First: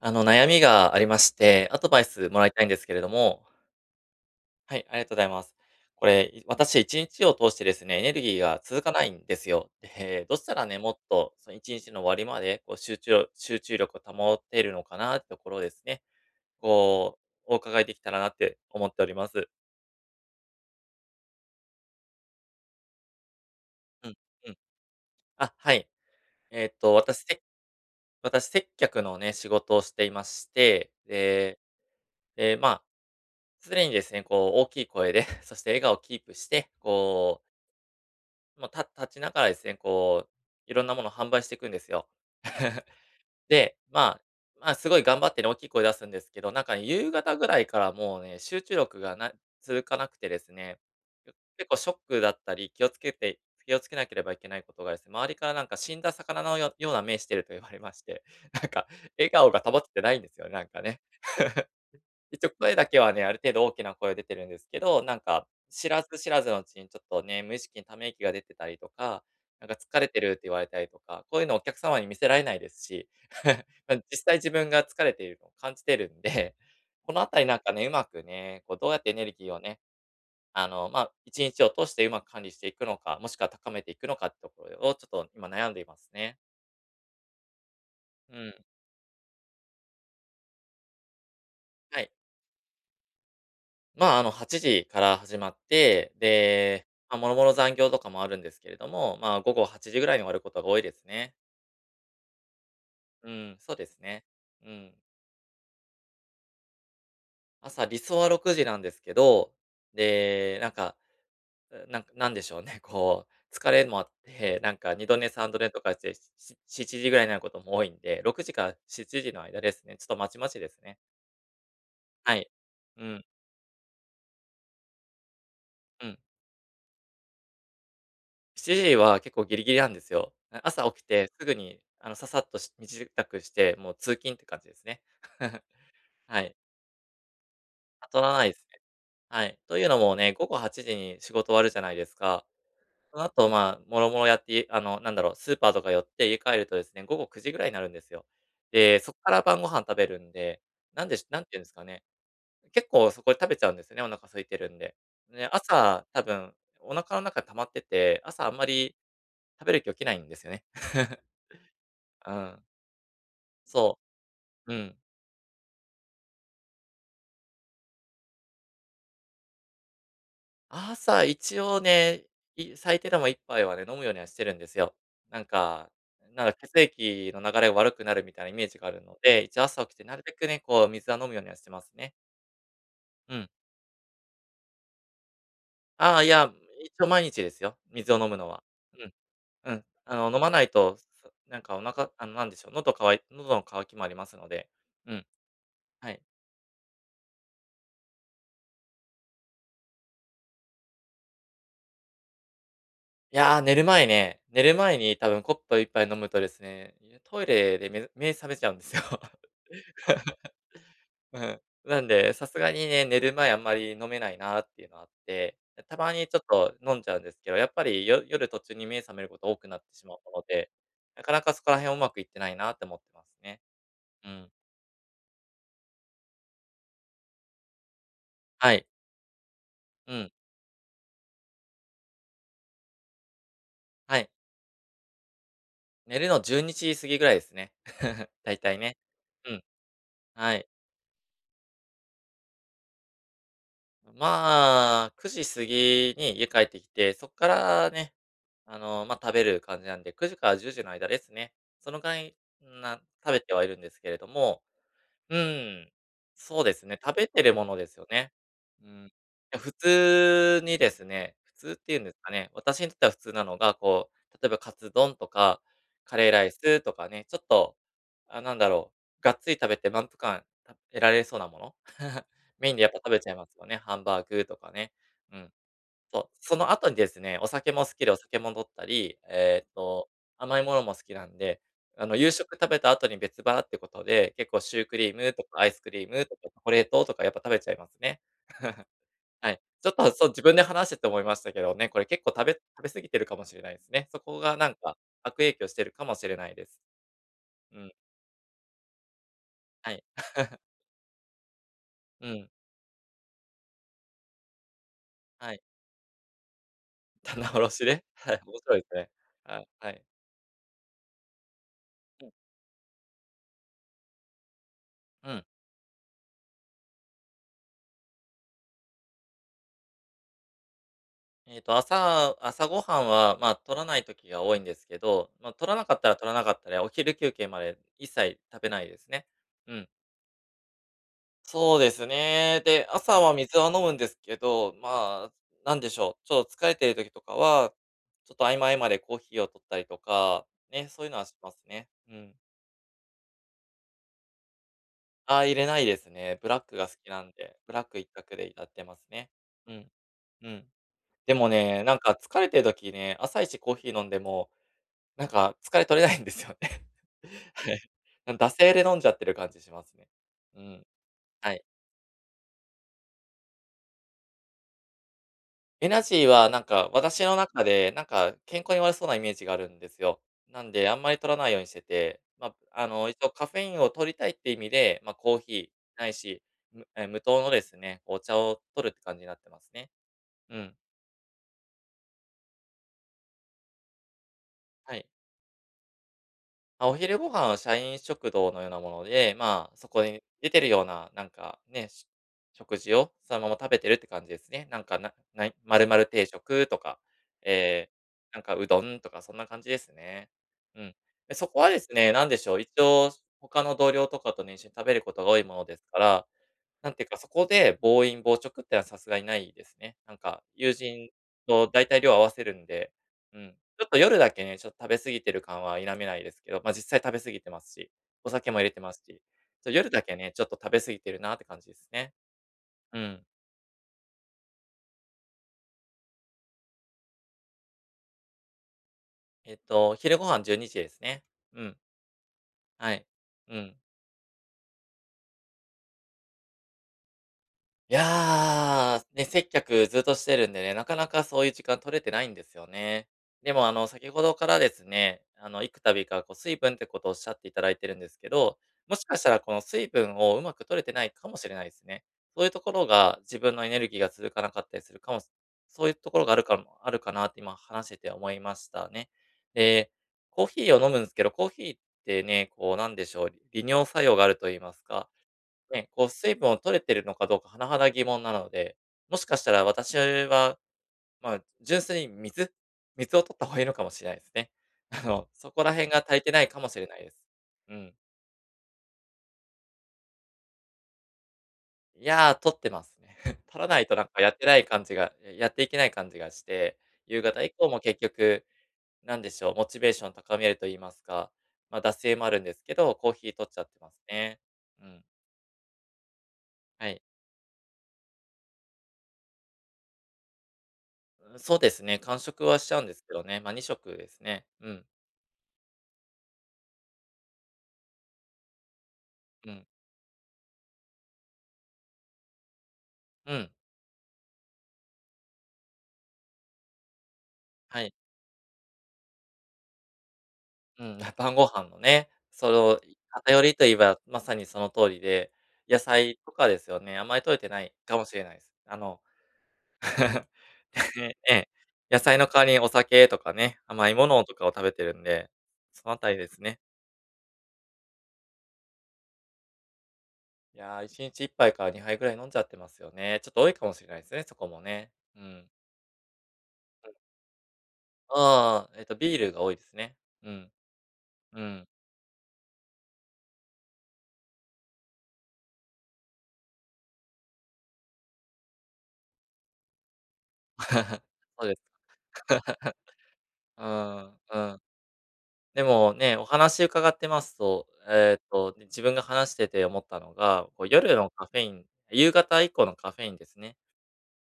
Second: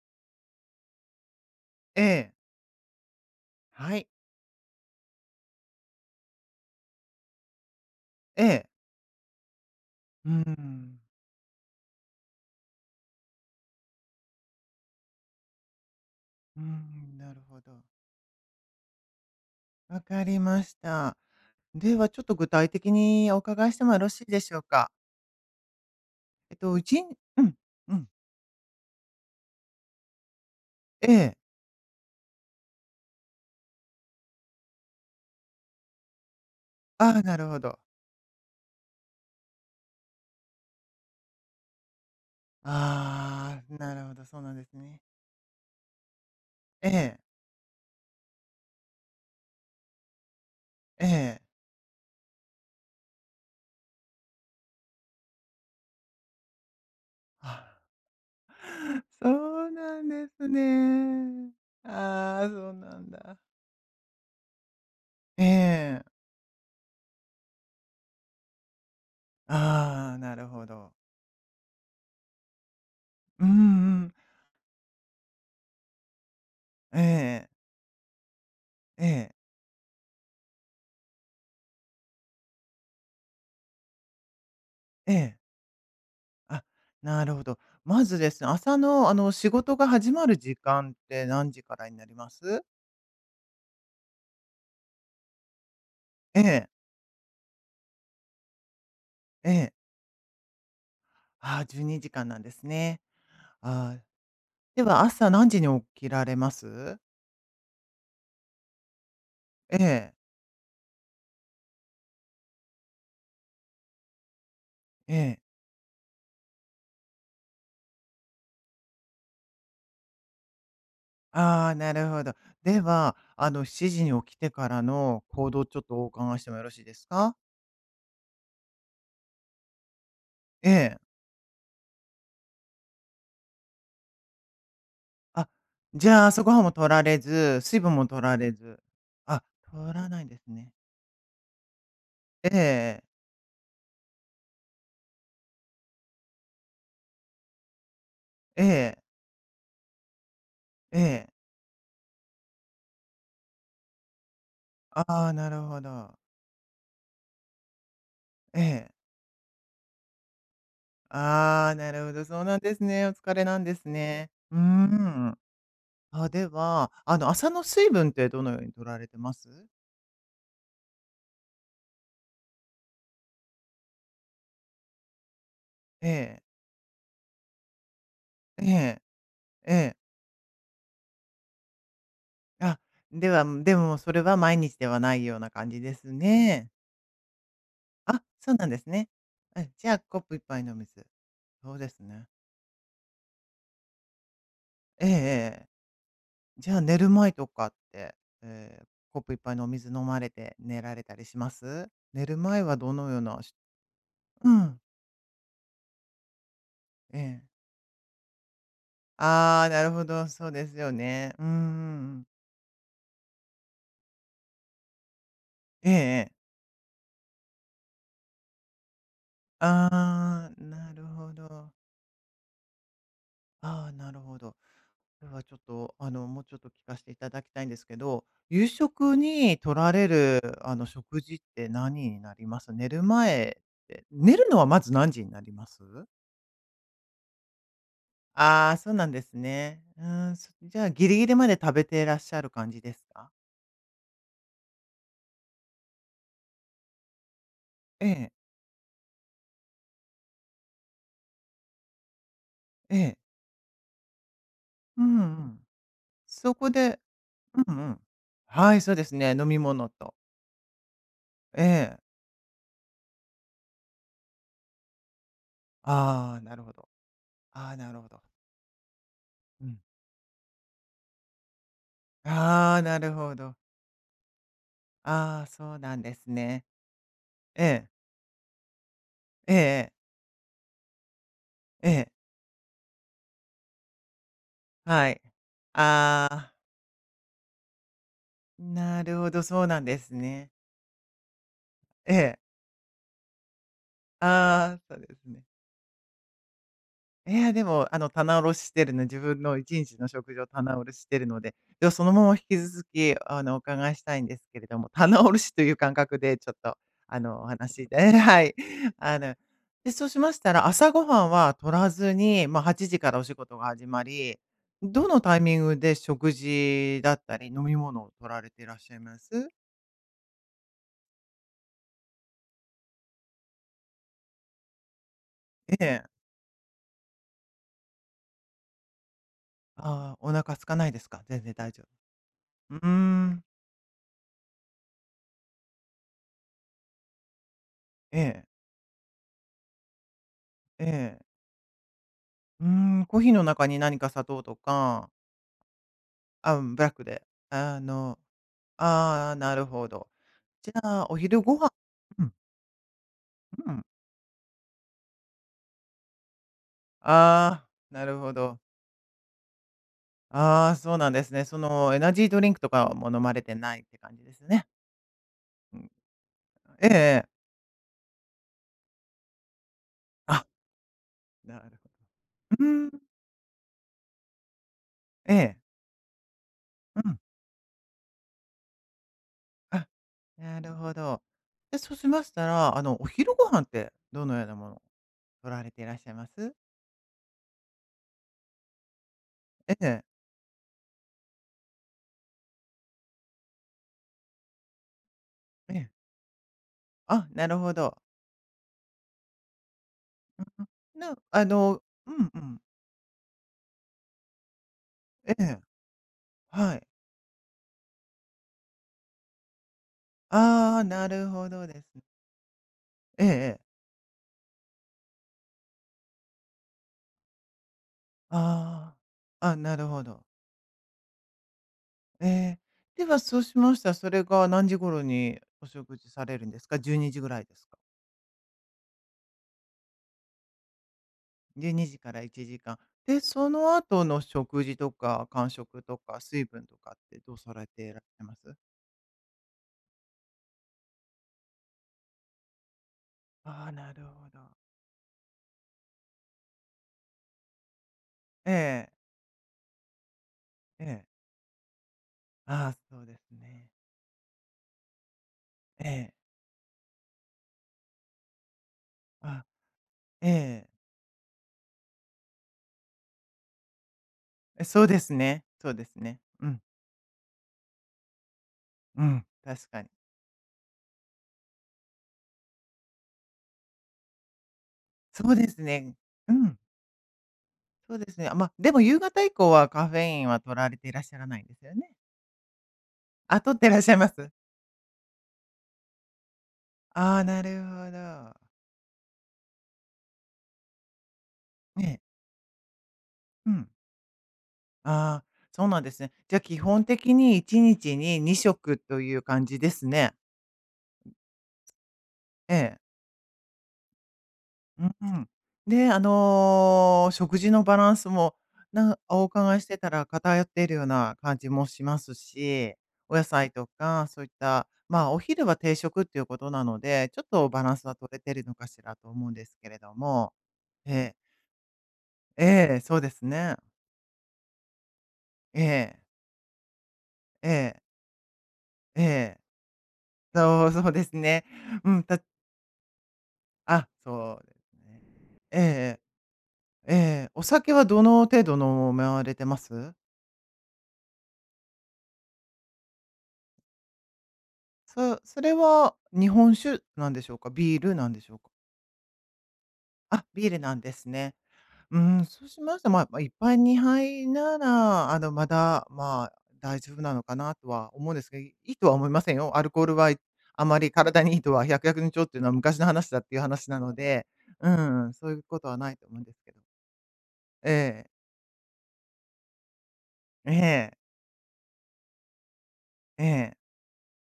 悩みがありまして、アドバえイスえ。もらいたいんですけれども。はい。はい、ありがとうございます。これ、私1日を通してですね、エネルギーえがえ。続かないんですよ。で、うどうーしたらね、もっん。とその1日の終わりまで、集中力を保てるのかなってところをですね、うーん、こなるう、おほど。伺いできたらなって思っております。わかりました。では、ちょっと具体的にお伺いしてもよろうん、しいでうしん。ょうか？あ、はい。えっえーと、っうと、ちん私、うせん、うん。私、接客のね、仕事をしていまして、ええ。で、で、まあ、常にですね、こう、大きい声で、そして笑顔をキープして、ああ、なこるう、ほど。もう、立ちながらですね、こう、いろんなものを販売していくんですよ。ああ、で、なるほまあ、ど、そうなんでますあ、すごね。い頑張ってね、大きい声出すんですけど、なんかねえ夕え、方ぐらいからもうね、集中力がな続かなくてですね、ええ。結構ショックだったり、気をつけなければいけないことがですね、周りからなんか死んだ魚のような目してるとあ、言われまして、なんか笑顔がそう保ってなんないんでですすよね、なんかね。ね。あ一あ、応そう声だなけんはね、あだ。る程度大きな声出てるんですけど、なんえか、知らえ。ず知らずのうちにちょっとね、無意識にため息が出てたりとか、なんか疲れああ、てるなってる言わほれたりど。とか、こういうのをお客様に見せられないですし、うんう ま、ん。実際自分が疲れているのを感じてるんで、このあたりなんかね、うまくね、こうどうやっえてエネルえ、ギーをね、まあ、1日を通してうまく管理していくのか、もしくは高めていくのかってところをちょっええ、とええ。今悩んでいますね。あ、なるほど。まずでうすね、ん。朝の仕事が始まる時間って何時からにはない。ります？まあ、あの、8時から始まって、ええ、で、まあ、もろもろ残業とかもあるんですけれども、まあ、え午後え。8時ぐらいに終わることが多いですね。ああ、12時間なんですね。うん、そうであすあ、ね。うでん。は朝何時に起きられます？朝、理想は6時なんですけど、ええ、で、なんか、なんかなんでしょうね、こう、疲れもあって、なんかえ2度寝え。3度寝とかして、7時ぐらいになることも多いんで、6時から7時の間ですね。ちょっとまちまちですね。ああ、なるほど。はい。でうは、ん、7時に起きてからの行動、ちょっとおうん。伺いしてもよろしいですか？7時は結構ギリギリなんですよ。え朝え。起きてすぐに、あの、ささっと身支度して、もう通勤って感じですね。あ、じゃあ、は朝ごい。はんも取られず、水分も取後がらないれですね。ず。あ、はい。という取のらもないんね、です午後ね。8時に仕事終わるじゃないですか。えええ。その後、まあ、もろもろやって、あの、なんだろう、スーパーとか寄って家帰るとですね、午後9時ぐらいになるんですよ。えで、え、そこから晩ご飯食べるんで、ええ。なんていうんですかね、結構そこで食べちゃうんですよね、お腹空いてるんで。ああ、で、なるほ朝ど。多分お腹の中溜まってて、朝あんえまえ。り食べる気起きないんですよね。ああ、なるほど、うそうなんん。ですね。お疲れなんですそね。うーう、うん。ん。あ、では、朝の水分ってどのように取られてます？朝一応ね、最低でも一杯はね、飲むようにはしてるんですよ。なんか、ええ、なんか血液の流れが悪くなるみたいなイえメージがあえ、るので、一応え朝起きえ。てなるべくね、こう水は飲むようにはしてますね。あ、でうは、ん。でもそれは毎日ではないような感じですああ、いや、ね。一応毎日ですよ、水をあ、飲むのそうは。なんですうね。えん、うん。じゃあ、あコッの、プ飲一まな杯いのと、水。なんそかうおです腹あね。の、なんでしょう、喉乾い喉の渇きもありますので、えうん、えええ。はい。じゃあ、寝る前とかって、ええ、コップ一杯のお水飲まれて寝られたりします？寝る前はどのよういなやー、寝る前ね、う寝るん。前に多分コップ一杯飲むとですね、ええ。トイレで目覚めちゃうんですよ。ああ、なるほど、そうですよね。ううんうんん。なんうん。で、さすがにね、寝る前あんまり飲めないなっていうのあって、ええたまにええ。ちょっと飲んじゃうんですけど、やっぱり夜途中に目覚めること多くなってしまうのああ、で、なるなほかなかそこど。ら辺うまくいってないなって思ってますね。ああ、なるうほん。ど。これはちょっと、もうちょっと聞かしていただきたいんですけど、夕はい。食に取られうん。る、食事って何になります？寝る前って、はい。寝るのはまず何時になります？寝るの12時過ぎぐらいですね。だいあたあー、いそうね。なんですうん。ね。うん、そはい。じゃあ、ギリギリまで食べていらっしゃる感じですか？まあ、9時過ぎに家帰ってきて、そこからえね、え、あの、ま、食べる感じなんで、9時から10時の間ですね。その間にええ。食べてはいるんですけれども、うんううん。ん。そそうこですね、で食べてるうものんうですん。よね。はい、うそうでん。いすね、飲みや、普物と。通にですね、普え通っていうんえ。ですかね、私にとっては普通なのが、こう、例えばカツ丼とか、カレーああ、ライなるほスど。とかね、ちょっあと、あ、なるほど。あ、なんだろう、がっつりう食べん。て満腹感得られそうなもの メイあンあ、でやっなぱ食るべちゃほいまど。すよね、ハンバーグとかね。うああ、ん。そうなんでそすう、そね。の後にですね、おえ酒もえ。好きでお酒も飲ったり、ええええ。甘いものも好きなんで、えあえ、の、夕食食べた後に別腹ってことで、結構シュークはリーい。ムとかアイスクリームあとかチあ、ョコレートとかやっぱ食べちゃいますね。なるほど、はい。そうなんちょっですとそう、自ね。分で話してて思いましたけどね、これえ結構え。食べ過ぎてるかもしれないですね。そこがなんああ、そかうです悪ね。影響してるかもしれないです。いや、でうも、ん、棚卸ししてるの自分の1は日い。の食事を 棚卸ししてるので、では、そのまうま引ん、き続き、お伺いしたいんですけれども、棚卸はしとい。いう感覚でちょっと、お棚卸し話で で、はい、はい。面白いですね。あの、はい、で、はい。そうしましたら、朝ごはんは取らずうん、に、まあ、8時からお仕事が始まり、どのうタイん。ミングで食事だったり、飲み物を取られていらっしゃいます？朝ごはんは、まあ、取らない時が多いんですけど、まあ、取らえなかっえ。たら取らなかったで、お昼休憩まで一切食べないですね。うん。ああ、お腹空かないですか？全然大そう丈ですね。夫。うで、ー朝はん。水は飲むんですけど、まあ、なんでしょう、ちょっと疲れてる時とかは、えちょっとえ、合間合間でコーヒーを取ったりとか、えね、そういうのえ。はしますね。うん。うーん、コーヒーの中に何か砂糖とか、ああ、入れないですね。ブあ、ラうッん、クブがラッ好クきで、なんで、ブあラック一の、択でやってますね。ああ、なるうほん。ど。うん。じゃあ、おで昼もご飯ね、なんかうん、疲れてる時ね、朝一うコーん。ヒー飲んでもなんか疲れ取れないんですよね。ああ、はい。なるほなん惰ど。性で飲んじゃってる感じしますね。うああ、ん。そうなんですね。はい。エナジードリンクとかも飲まれてないって感じですね。うエん、ナジーはなんええかえ私え。の中で、なんか健康に悪そうなイメージがあるんですよ。あ、なんであんまり取らないなようにしるてほて、まあ、ど。うあーん、の、一応カフェインを取りたいって意味で、まあ、えコーヒえ、ーないし、うん、無糖のですね、お茶を取るって感じになってますあ、ね。うなるん。ほど。で、そうしましたら、お昼ご飯ってどのようなものをはい。取られていらっしゃいます？あ、お昼ご飯は社員食堂のようなもので、まえあ、そえ、こに出てるような、なんかね、食事をそのまま食べてるって感じですね。なんか、なない、え丸え。々定食とか、あ、なるほええ、ど。なんかうどんとかそんな感じですね。うん。なで、あそこはでのすうね、なんんでうしょん。う、一応他の同僚とかとね、一緒に食べることがえ多いもえ、のですから、はい。なんていうか、そこで暴飲暴食ってのはさすがにないですね。なんか、友ああ、な人るほどとです大体ね。量合わせるんで、ええうん。ええ。ちょっと夜だけね、ちょっと食べ過ぎてる感は否めないですけど、ま、実際食べ過ぎてますし、お酒も入れてまあすし、あ、あ、ちょ、なる夜ほだけど。ね、ちょっと食べ過ぎてるなって感じですね。ええ。うでは、ん。そうしましたら、それが何時頃にお食事されるんですか？12時ぐらいですかえっと、昼ご飯12時ですね。う？12ん、時から1時間。はい。で、そうのん。後の食事とか間食とか水分とかってどうされていいらっしゃいます？やー、ね、接客ずっとしてるんでね、なかなかそういう時間取れてないんですよね。であも、あ、なる先ほほどど。からですね、幾度かこう水分ってことをおっしゃっていただいてるんですけえど、え、もしかしたらこの水分をうまく取れえてないえ。かもしれないですね。そういうとああ、ころそうでがす自分のね。エネルギーが続かなかったりするかもしそえういうとえ。ころがあるかもあるかなって今話してて思いましたね。あ、で、コーヒえ。ーを飲むんですけど、コーヒーってね、こうなんでしょう、利尿作用があると言いえ、まそすうでか、すね、そうでね、すこうね。水う分をん。取れてるのかどうか甚だ疑問なので、うもしん、かしたら確かに。私は、まあ、純粋に水を取った方がいいのかもしれないですね。あその、うでそすこら辺ね。が足りうてないん、かもしれないです。うそん。うですね。あ、まあ、でも夕方以降はカフェインは摂られていらっしゃらないんですよね？いやー、取ってますね。あ、取っ取てららなっいしゃといます？やっていけない感じがして、あ夕あ、な方以る降もほ結ど。局、なんでしょう、モチベーション高めると言いますか、まあ、脱ねえ、水もあるんですけど、コーヒー取うっちゃん。ってますね。うん、ああ、そうなんですね。じゃ、基本はい。的に1日に2食という感じですね。そうですね、間食えはしちゃえ。うんですけどね、まあ、2食ですね。ううん、ん。で、食事のバランスも、おう伺いしん。てたら偏っているような感じもしますし、お野う菜ん、とかそういった、ま、お昼は定食っていうことなので、ちょっとバランはスはい。取れてるのかしらと思うんですけれども。うえん、え、晩ご飯のね、そええ、の、そうです偏りね。と言えば、まさにその通りで、え野え、菜とかですよね、あんまり摂れえてないえ、かもしれないです。ええ。そう、そうですね、えね。え、う野ん、菜の代わりにお酒とかね、甘いものとそかうをです食べてるね。んで、えそのえあえ。たりですね。ええ、お酒はどの程度飲まれてます？いやー、1日1杯から2杯ぐらい飲んじゃってますよね。ちょっと多いかもしれないですね、そこもね。そうそん。れは日本酒うん。なんでしょうか？ビールなんでしょうか？ああ、ビールが多いですね。あ、うビーん、ルなんですね。うん。うん、そうしましたら、まあ、一杯2杯なら、まだ、まあ、大丈夫なのかなとは思うんですが、いいとは思いませんよ。アルコールは、あまり 体にいいそうとです。は百薬にちょっていうのは 昔の話だっていうう話なのん、で、うん。うん、そういうこでとはなもいとね、思うんおですけど。話伺ってますと、ええ、ね、自分が話してて思ったのが、えこうえ、夜のカフェイン夕方以降のカフェインえですね。え、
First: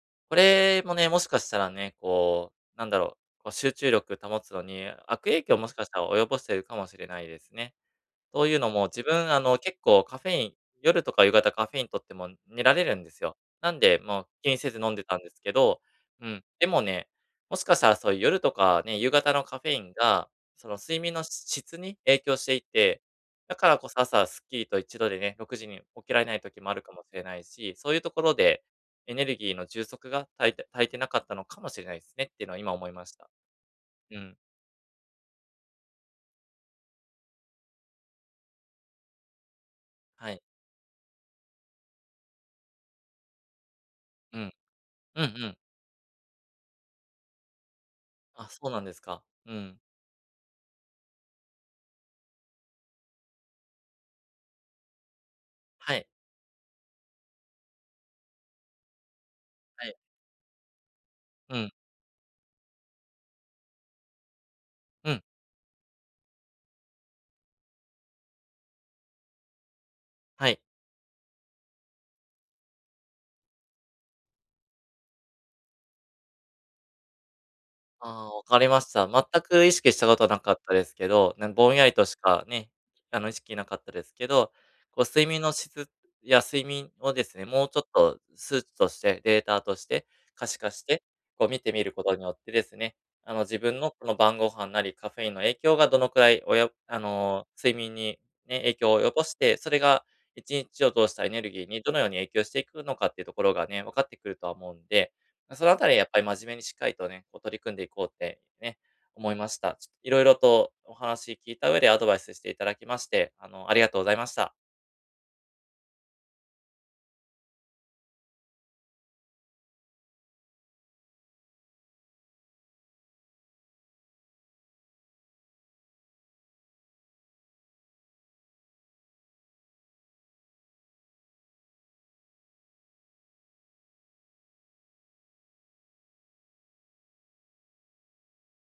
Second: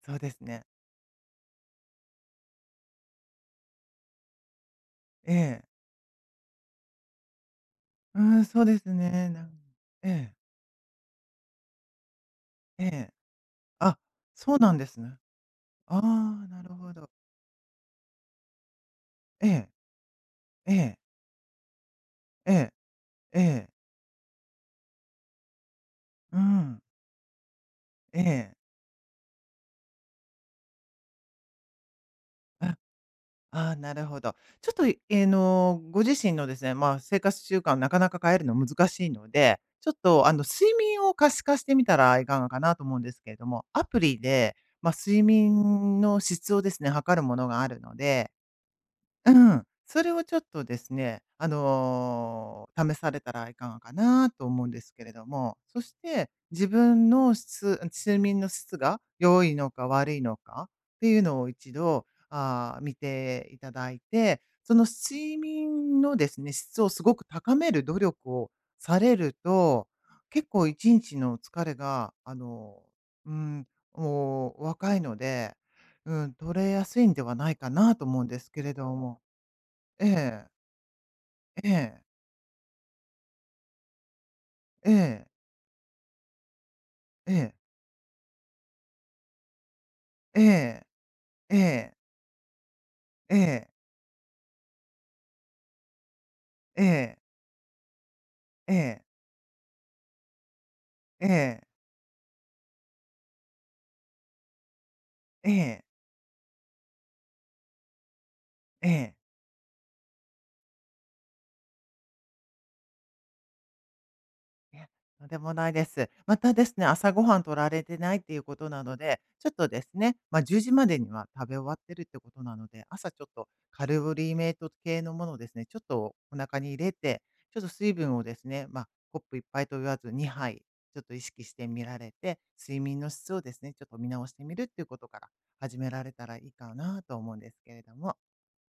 そうでこすね。れもね、もしかしたらね、こう、なんだろう、こう集中力保つのに、悪え影響をえ、もしかしたら及ぼしてるかもしれないですね。うん、というそうのでも、す自ね、分、結構カえフえ、ェイン夜とか夕方カフェイン取っても寝られえるんでえ。すよ。なんあ、で、もう気そにうせなんずで飲んすでね。たんですけど、あうん、あ、なでるもほね、ど。もしかしたらそういう夜とかね、夕方のえカフえ、ェインが、そえのえ、睡眠の質に影響しえていえ、て、えだえ、からこそ朝スッキリと一度でね、6時に起きられなうい時もあん、るかもしれないし、そういうとえころえ、で、エネルギーの充足が足りてなかったのかもしれないですねっていうのは今あ、思いました。ああ、なるうほど。ん。ちょっと、えーの、ご自身のですね、まあ、生活習慣なかなか変えるの難しいので、ちょっと、はい。睡眠を可視化してみたらいかがかなと思うんですけれども、アプリうん。で、まあ、う睡んうん。眠の質をですね、測るものがあるので、あ、そうなんですか。ううん。ん。それをちょっとですね、試されたらいかがかなと思うんですけれども、そしはい。て自分の睡眠の質が良いのかはい。悪いのかっていうのをうん、一度、見ていただいて、そのうん、睡眠のですね、質をすごく高める努力をされると、結はい。構1日の疲れが、うん、お若いので、うん、取れやすいんではないかなと思うんああ、でわすかけりれまどした。も。全く意識しえたことはなえ、かったですけど、ね、えぼんやりえ、としかね、意識なかったですけど、えこう睡え、眠の質や睡眠をでえすね、え、もうちょっと数値として、データとしてえ可視化しえ、て、こうえ見てみるえ、ことによってですね、自え分のこの晩ご飯なりカフェインの影響がどのくらいおよあえ、の、睡眠にね、え影響をえ、及ぼして、それが1日を通しえたえ、エえネルギえ、ーにどのように影響していくのかっていうところがね、分かってくるとは思うんでえそのあえ、たりやっぱり真面目にしっかりとね、こう取り組んでいこうってね、ええ。思いました。ちょっといろいろとお話聞いた上でアドバイスしていただきまして、ありがとうございました。いや、とんでもないです。またですね、朝ごはん取られてないっていうことなので、ちょっとですね、まあ、10時までには食べ終わってるってことなので、朝ちょっとカロリーメイト系のものをですね、ちょっとお腹に入れて、ちょっと水分をですね、まあ、コップ一杯と言わず2杯ちょっと意識してみられて、睡眠の質をですね、ちょっと見直してみるっていうことから始められたらいいかなと思うんですけれども。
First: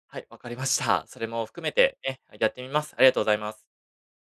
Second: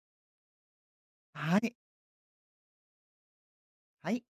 はい、わかりました。それもは含めい。てね、やってみます。ありがとうございます。はい。